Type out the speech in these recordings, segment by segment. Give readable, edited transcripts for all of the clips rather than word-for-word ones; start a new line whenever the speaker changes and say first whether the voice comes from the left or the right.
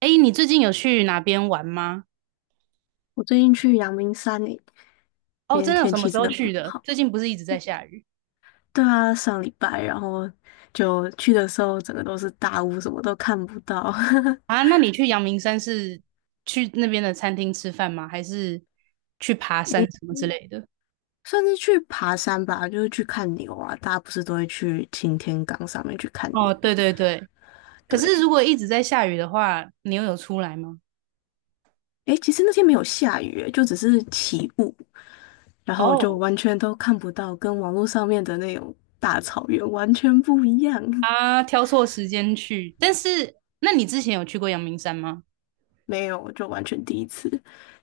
right: 哎，你最近有去哪边玩吗？
left: 我最近去阳明山诶，
right: 哦，
left: 因为
right: 真的有
left: 天
right: 什么
left: 气
right: 时
left: 真
right: 候
left: 的
right: 去
left: 不
right: 的？
left: 好。
right: 最近不是一直在下雨
left: 对啊，上礼拜，然后就去的时候，整个都是大雾，什么都看不到。
right: 啊？那你去阳明山是去那边的餐厅吃饭吗？还是去爬山
left: 诶，
right: 什么之类的？
left: 算是去爬山吧，就是去看牛啊。大家不是都会去擎天岗上面去看
right: 哦，
left: 牛
right: 对对对。可是
left: 对，
right: 如果一直在下雨的话，你又有出来吗？
left: 诶，其实那天没有下雨欸，就只是起雾，然后就
right: 哦，
left: 完全都看不到，跟网络上面的那种大草原完全不一样。
right: 啊，挑错时间去。但是，那你之前有去过阳明山吗？
left: 没有，就完全第一次，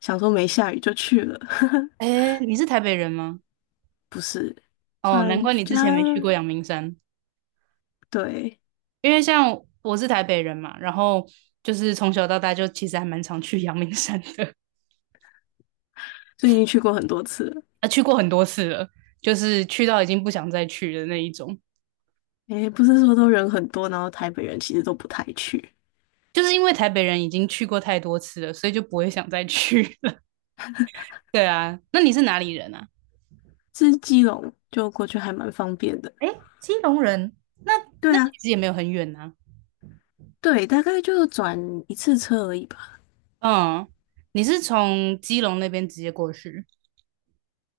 left: 想说没下雨就去了。
right: 哎，你是台北人吗？
left: 不是，
right: 哦，难
left: 转
right: 怪你
left: 家
right: 之前没去过阳明山。
left: 对，
right: 因为像我是台北人嘛，然后就是从小到大就其实还蛮常去阳明山的，
left: 所以已经去过很多次了。
right: 啊，去过很多次了，就是去到已经不想再去的那一种。
left: 诶，不是说都人很多，然后台北人其实都不太去，
right: 就是因为台北人已经去过太多次了，所以就不会想再去了。对啊，那你是哪里人啊？
left: 是基隆就过去还蛮方便的。
right: 哎，基隆人，那
left: 对
right: 那
left: 啊，
right: 其实也没有很远啊。
left: 对，大概就转一次车而已吧。
right: 嗯，你是从基隆那边直接过去？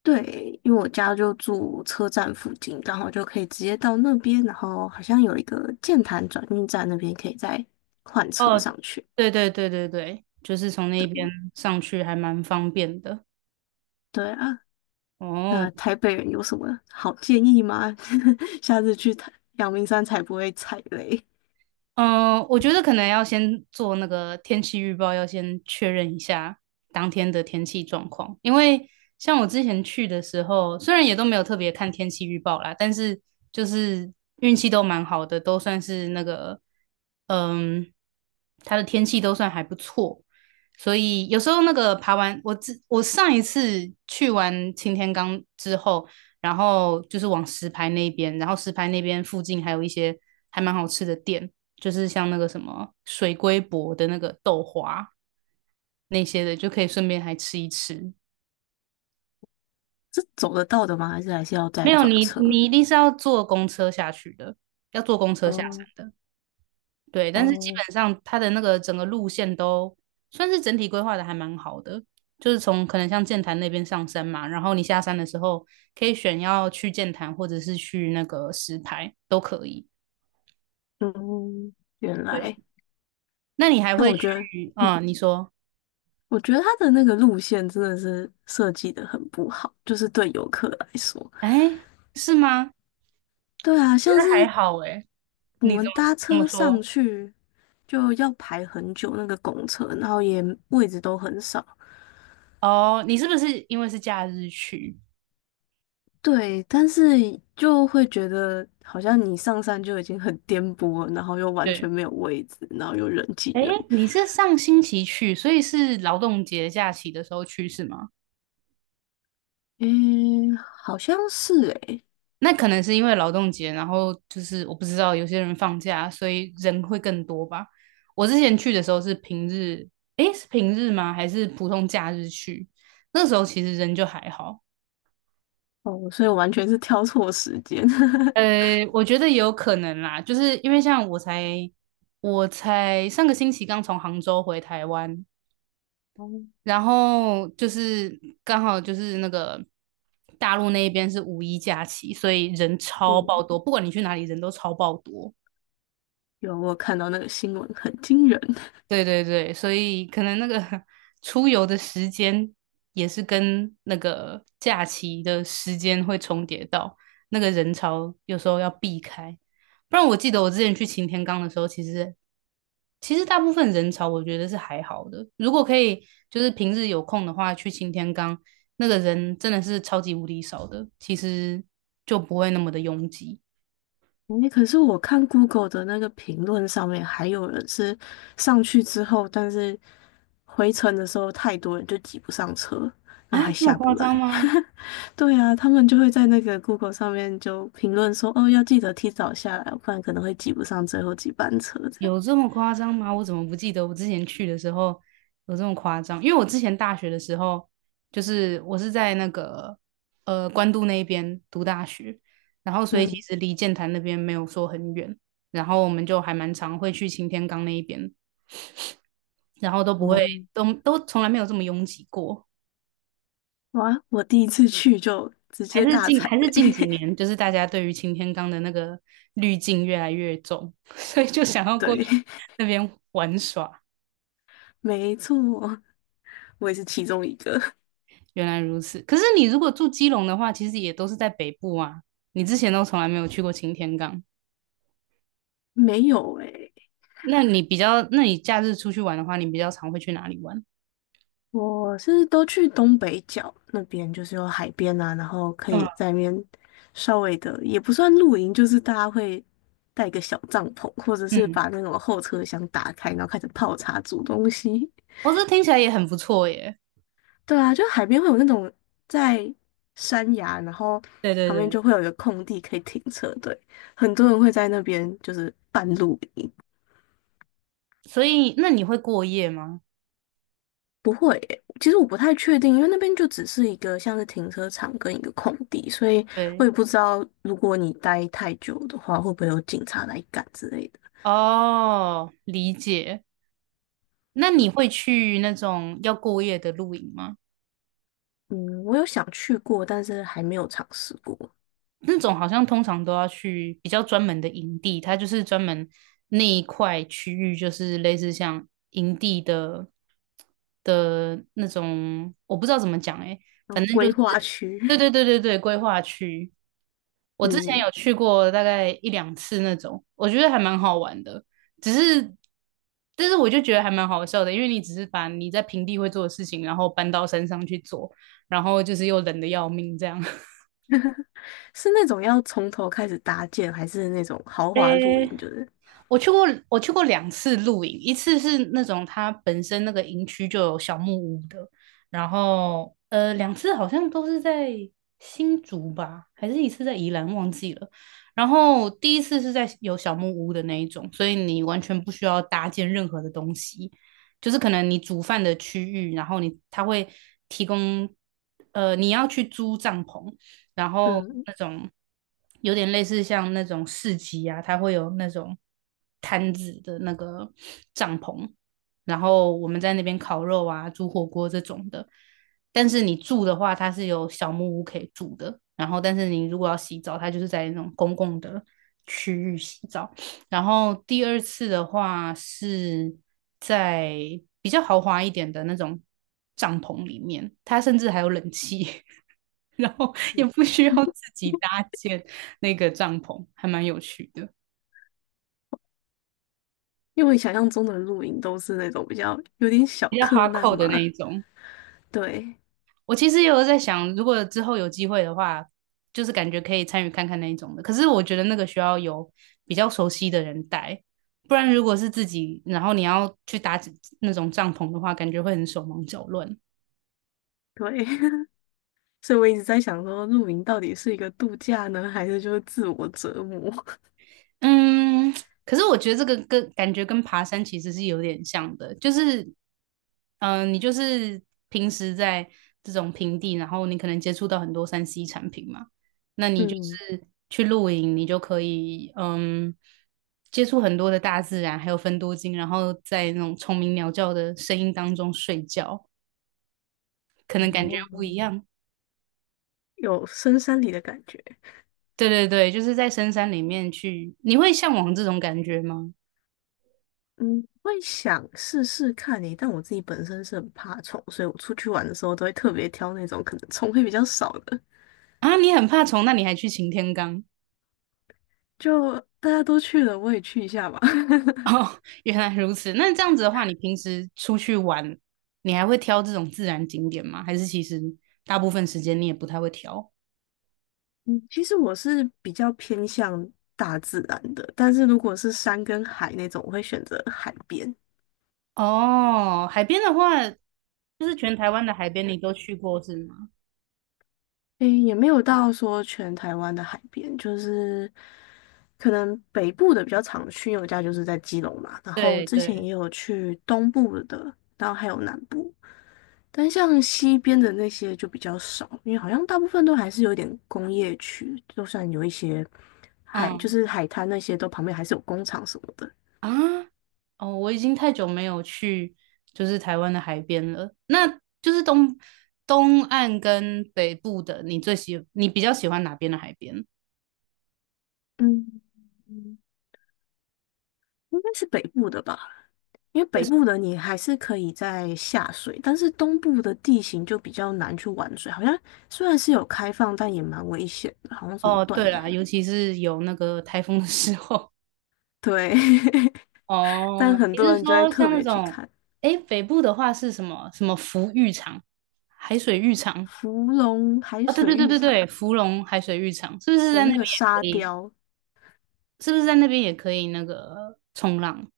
left: 对，因为我家就住车站附近，刚好就可以直接到那边，然后好像有一个剑潭转运站那边可以再换车
right: 哦，
left: 上去。
right: 对对对对对，就是从那边
left: 对，
right: 上去还蛮方便的。
left: 对啊，那
right: 哦，
left: 台北人有什么好建议吗？下次去台阳明山才不会踩雷。
right: 嗯，我觉得可能要先做那个天气预报，要先确认一下当天的天气状况。因为像我之前去的时候，虽然也都没有特别看天气预报啦，但是就是运气都蛮好的，都算是那个，嗯，它的天气都算还不错。所以有时候那个爬完，我上一次去完擎天岗之后，然后就是往石牌那边，然后石牌那边附近还有一些还蛮好吃的店，就是像那个什么水龟伯的那个豆花那些的，就可以顺便还吃一吃。
left: 是走得到的吗？还是要再
right: 没有
left: 转
right: 你，
left: 车？
right: 你一定是要坐公车下去的，要坐公车下山
left: 哦
right: 的。对，但是基
left: 哦，
right: 本上它的那个整个路线都算是整体规划的还蛮好的，就是从可能像剑潭那边上山嘛，然后你下山的时候可以选要去剑潭或者是去那个石牌都可以。
left: 嗯，原
right: 对，
left: 来。
right: 那你还
left: 但
right: 会
left: 我觉得，
right: 去？
left: 嗯，
right: 嗯，你说，
left: 我觉得它的那个路线真的是设计的很不好，就是对游客来说。
right: 哎，是吗？
left: 对啊，
right: 觉
left: 像
right: 得还
left: 是
right: 好哎，
left: 我
right: 你怎
left: 们
right: 么
left: 搭
right: 怎么
left: 车上
right: 说？
left: 去就要排很久那个公车，然后也位置都很少，
right: 哦，你是不是因为是假日去？
left: 对，但是就会觉得好像你上山就已经很颠簸了然后又完全
right: 对，
left: 没有位置，然后又人挤
right: 哎，
left: 人。
right: 你是上星期去，所以是劳动节假期的时候去是吗？
left: 诶，好像是诶，
right: 那可能是因为劳动节，然后就是我不知道有些人放假，所以人会更多吧。我之前去的时候是平日，诶，是平日吗？还是普通假日去？那时候其实人就还好。
left: 哦，所以我完全是挑错时间。
right: 我觉得也有可能啦，就是因为像我才上个星期刚从杭州回台湾，
left: 哦，
right: 然后就是刚好就是那个大陆那一边是五一假期，所以人超爆
left: 嗯，
right: 多，不管你去哪里，人都超爆多。
left: 我有看到那个新闻，很惊人。
right: 对对对，所以可能那个 出游的时间也是跟那个假期的时间会重叠到，那个人潮有时候要避开。不然我记得我之前去擎天岗的时候，其实大部分人潮我觉得是还好的。如果可以，就是平日有空的话去擎天岗，那个人真的是超级无敌少的，其实就不会那么的拥挤
left: 诶，可是我看 Google 的那个评论上面，还有人是上去之后，但是回程的时候太多人就挤不上车，然后
right: 啊，
left: 还
right: 这么
left: 下不
right: 夸
left: 来。
right: 张吗？
left: 对啊，他们就会在那个 Google 上面就评论说，哦，要记得提早下来，不然可能会挤不上最后几班车这样。
right: 有这么夸张吗？我怎么不记得我之前去的时候有这么夸张？因为我之前大学的时候，就是我是在那个关渡那边读大学，然后所以其
left: 嗯，
right: 实离剑潭那边没有说很远，然后我们就还蛮常会去擎天岗那一边，然后都不会
left: 哦，
right: 都都从来没有这么拥挤过。
left: 哇，我第一次去就直
right: 还
left: 接
right: 是
left: 大
right: 近
left: 踩
right: 还是
left: 雷。
right: 近几年，就是大家对于擎天岗的那个滤镜越来越重，所以就想要过
left: 对，
right: 去那边玩耍。
left: 没错，我也是其中一个。
right: 原来如此。可是你如果住基隆的话，其实也都是在北部啊。你之前都从来没有去过擎天岗，
left: 没有诶、
right: 那你假日出去玩的话，你比较常会去哪里玩？
left: 我是都去东北角那边，就是有海边啊，然后可以
right: 嗯
left: 在那边稍微的，也不算露营，就是大家会带个小帐篷，或者是
right: 嗯，
left: 把那种后车厢打开，然后开始泡茶煮东西。
right: 哦，这听起来也很不错耶。
left: 对啊，就海边会有那种在山崖，然后
right: 对对
left: 旁边
right: 对，
left: 就会有一个空地可以停车，对，很多人会在那边就是半露营。
right: 所以那你会过夜吗？
left: 不会耶其实我不太确定，因为那边就只是一个像是停车场跟一个空地，所以我
right: 对，
left: 也不知道如果你待太久的话，会不会有警察来赶之类的。
right: 哦，理解。那你会
left: 对，
right: 去那种要过夜的露营吗？
left: 嗯，我有想去过，但是还没有尝试过。
right: 那种好像通常都要去比较专门的营地，它就是专门那一块区域，就是类似像营地的的那种，我不知道怎么讲诶、
left: 然后
right: 反正就
left: 规
right: 是
left: 划
right: 对
left: 区，
right: 对对对对，规划区。我之前
left: 嗯，
right: 有去过大概一两次那种，我觉得还蛮好玩的。只是，但是我就觉得还蛮好笑的，因为你只是把你在平地会做的事情，然后搬到山上去做，然后就是又冷的要命这样。
left: 是那种要从头开始搭建，还是那种豪华露营？
right: 哎，
left: 就是，
right: 我去过，我去过两次露营，一次是那种它本身那个营区就有小木屋的，然后两次好像都是在新竹吧，还是一次在宜兰，忘记了。然后第一次是在有小木屋的那一种，所以你完全不需要搭建任何的东西，就是可能你煮饭的区域，然后你它会提供，你要去租帐篷，然后
left: 嗯，
right: 那种有点类似像那种市集啊，它会有那种摊子的那个帐篷，然后我们在那边烤肉啊、煮火锅这种的。但是你住的话，它是有小木屋可以住的。然后，但是你如果要洗澡，它就是在那种公共的区域洗澡。然后第二次的话是在比较豪华一点的那种帐篷里面，它甚至还有冷气。然后也不需要自己搭建那个帐篷，还蛮有趣的，
left: 因为我想象中的露营都是那种比较有点小
right: 比较
left: 客难
right: hardcore 的那
left: 嘛。
right: 一种。
left: 对，
right: 我其实也有在想，如果之后有机会的话，就是感觉可以参与看看那一种的。可是我觉得那个需要有比较熟悉的人带，不然如果是自己，然后你要去搭那种帐篷的话，感觉会很手忙脚乱。
left: 对。所以我一直在想说，露营到底是一个度假呢，还是就是自我折磨？
right: 嗯，可是我觉得这个跟感觉跟爬山其实是有点像的，就是，你就是平时在这种平地，然后你可能接触到很多三 C 产品嘛，那你就
left: 嗯，
right: 是去露营，你就可以接触很多的大自然，还有分多金，然后在那种虫鸣鸟叫的声音当中睡觉，可能感觉
left: 哦，
right: 不一样。
left: 有深山里的感觉。
right: 对对对，就是在深山里面去，你会向往这种感觉吗？
left: 嗯，会想试试看你，但我自己本身是很怕虫，所以我出去玩的时候都会特别挑那种可能虫会比较少的。
right: 啊，你很怕虫，那你还去擎天岗？
left: 就大家都去了，我也去一下吧。
right: 哦，原来如此。那这样子的话，你平时出去玩，你还会挑这种自然景点吗？还是其实大部分时间你也不太会挑？
left: 嗯，其实我是比较偏向大自然的，但是如果是山跟海那种，我会选择海边。
right: 哦，海边的话，就是全台湾的海边你都去过是吗？
left: 诶，也没有到说全台湾的海边，就是可能北部的比较常去，因为我家就是在基隆嘛。然后
right: 对
left: 之前
right: 对，
left: 也有去东部的，然后还有南部，但像西边的那些就比较少，因为好像大部分都还是有点工业区，就算有一些海，就
right: 嗯
left: 是海滩那些，都旁边还是有工厂什么的。
right: 啊，哦，我已经太久没有去就是台湾的海边了。那就是东岸跟北部的，你最喜你比较喜欢哪边的海边？
left: 嗯，应该是北部的吧。因为
right: 为
left: 北
right: 什
left: 部的你还是可以在下水，但是东部的地形就比较难去玩水，好像虽然是有开放，但也蛮危险的，好像什
right: 么
left: 么
right: 哦，
left: 断
right: 对
left: 崖，
right: 啦，尤其是有那个台风的时候。
left: 对，但
right: 哦，
left: 很
right: 你
left: 多
right: 是
left: 人就会
right: 说
left: 特
right: 像那
left: 别去
right: 种，
left: 看
right: 哎，北部的话是什么什么福浴场、海水浴场？
left: 芙蓉海
right: 啊、对
left: 水
right: 对对
left: 浴
right: 对
left: 场，
right: 对，芙蓉海水浴场是不是
left: 有
right: 在那
left: 那
right: 边
left: 个
right: 也可
left: 沙
right: 以？
left: 雕，
right: 是不是在那边也可以那个冲浪？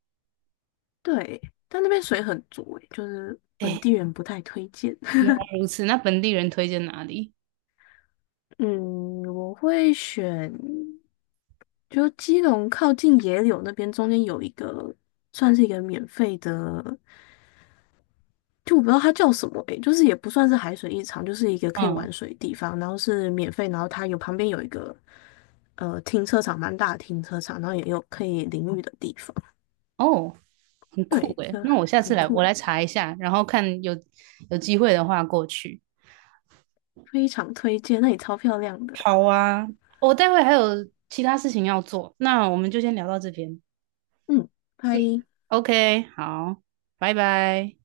left: 对，但那边水很浊欸，就是本
right: 哎，
left: 地人不太推荐。
right: 原来 如此，那本地人推荐哪里？
left: 嗯，我会选，就基隆靠近野柳那边，中间有一个算是一个免费的。就我不知道它叫什么诶、就是也不算是海水浴场，就是一个可以
right: 嗯，
left: 玩水的地方，然后是免费，然后它有旁边有一个停车场，蛮大的停车场，然后也有可以淋浴的地方，
right: 哦，很
left: 对，
right: 酷
left: 一
right: 诶，
left: 个
right: 那我下次
left: 很
right: 来，我
left: 酷，
right: 来查一下，然后看有机会的话过去。
left: 非常推荐，那里超漂亮的，
right: 好啊，我待会还有其他事情要做，那我们就先聊到这边。
left: 嗯，拜。
right: OK，好，拜拜。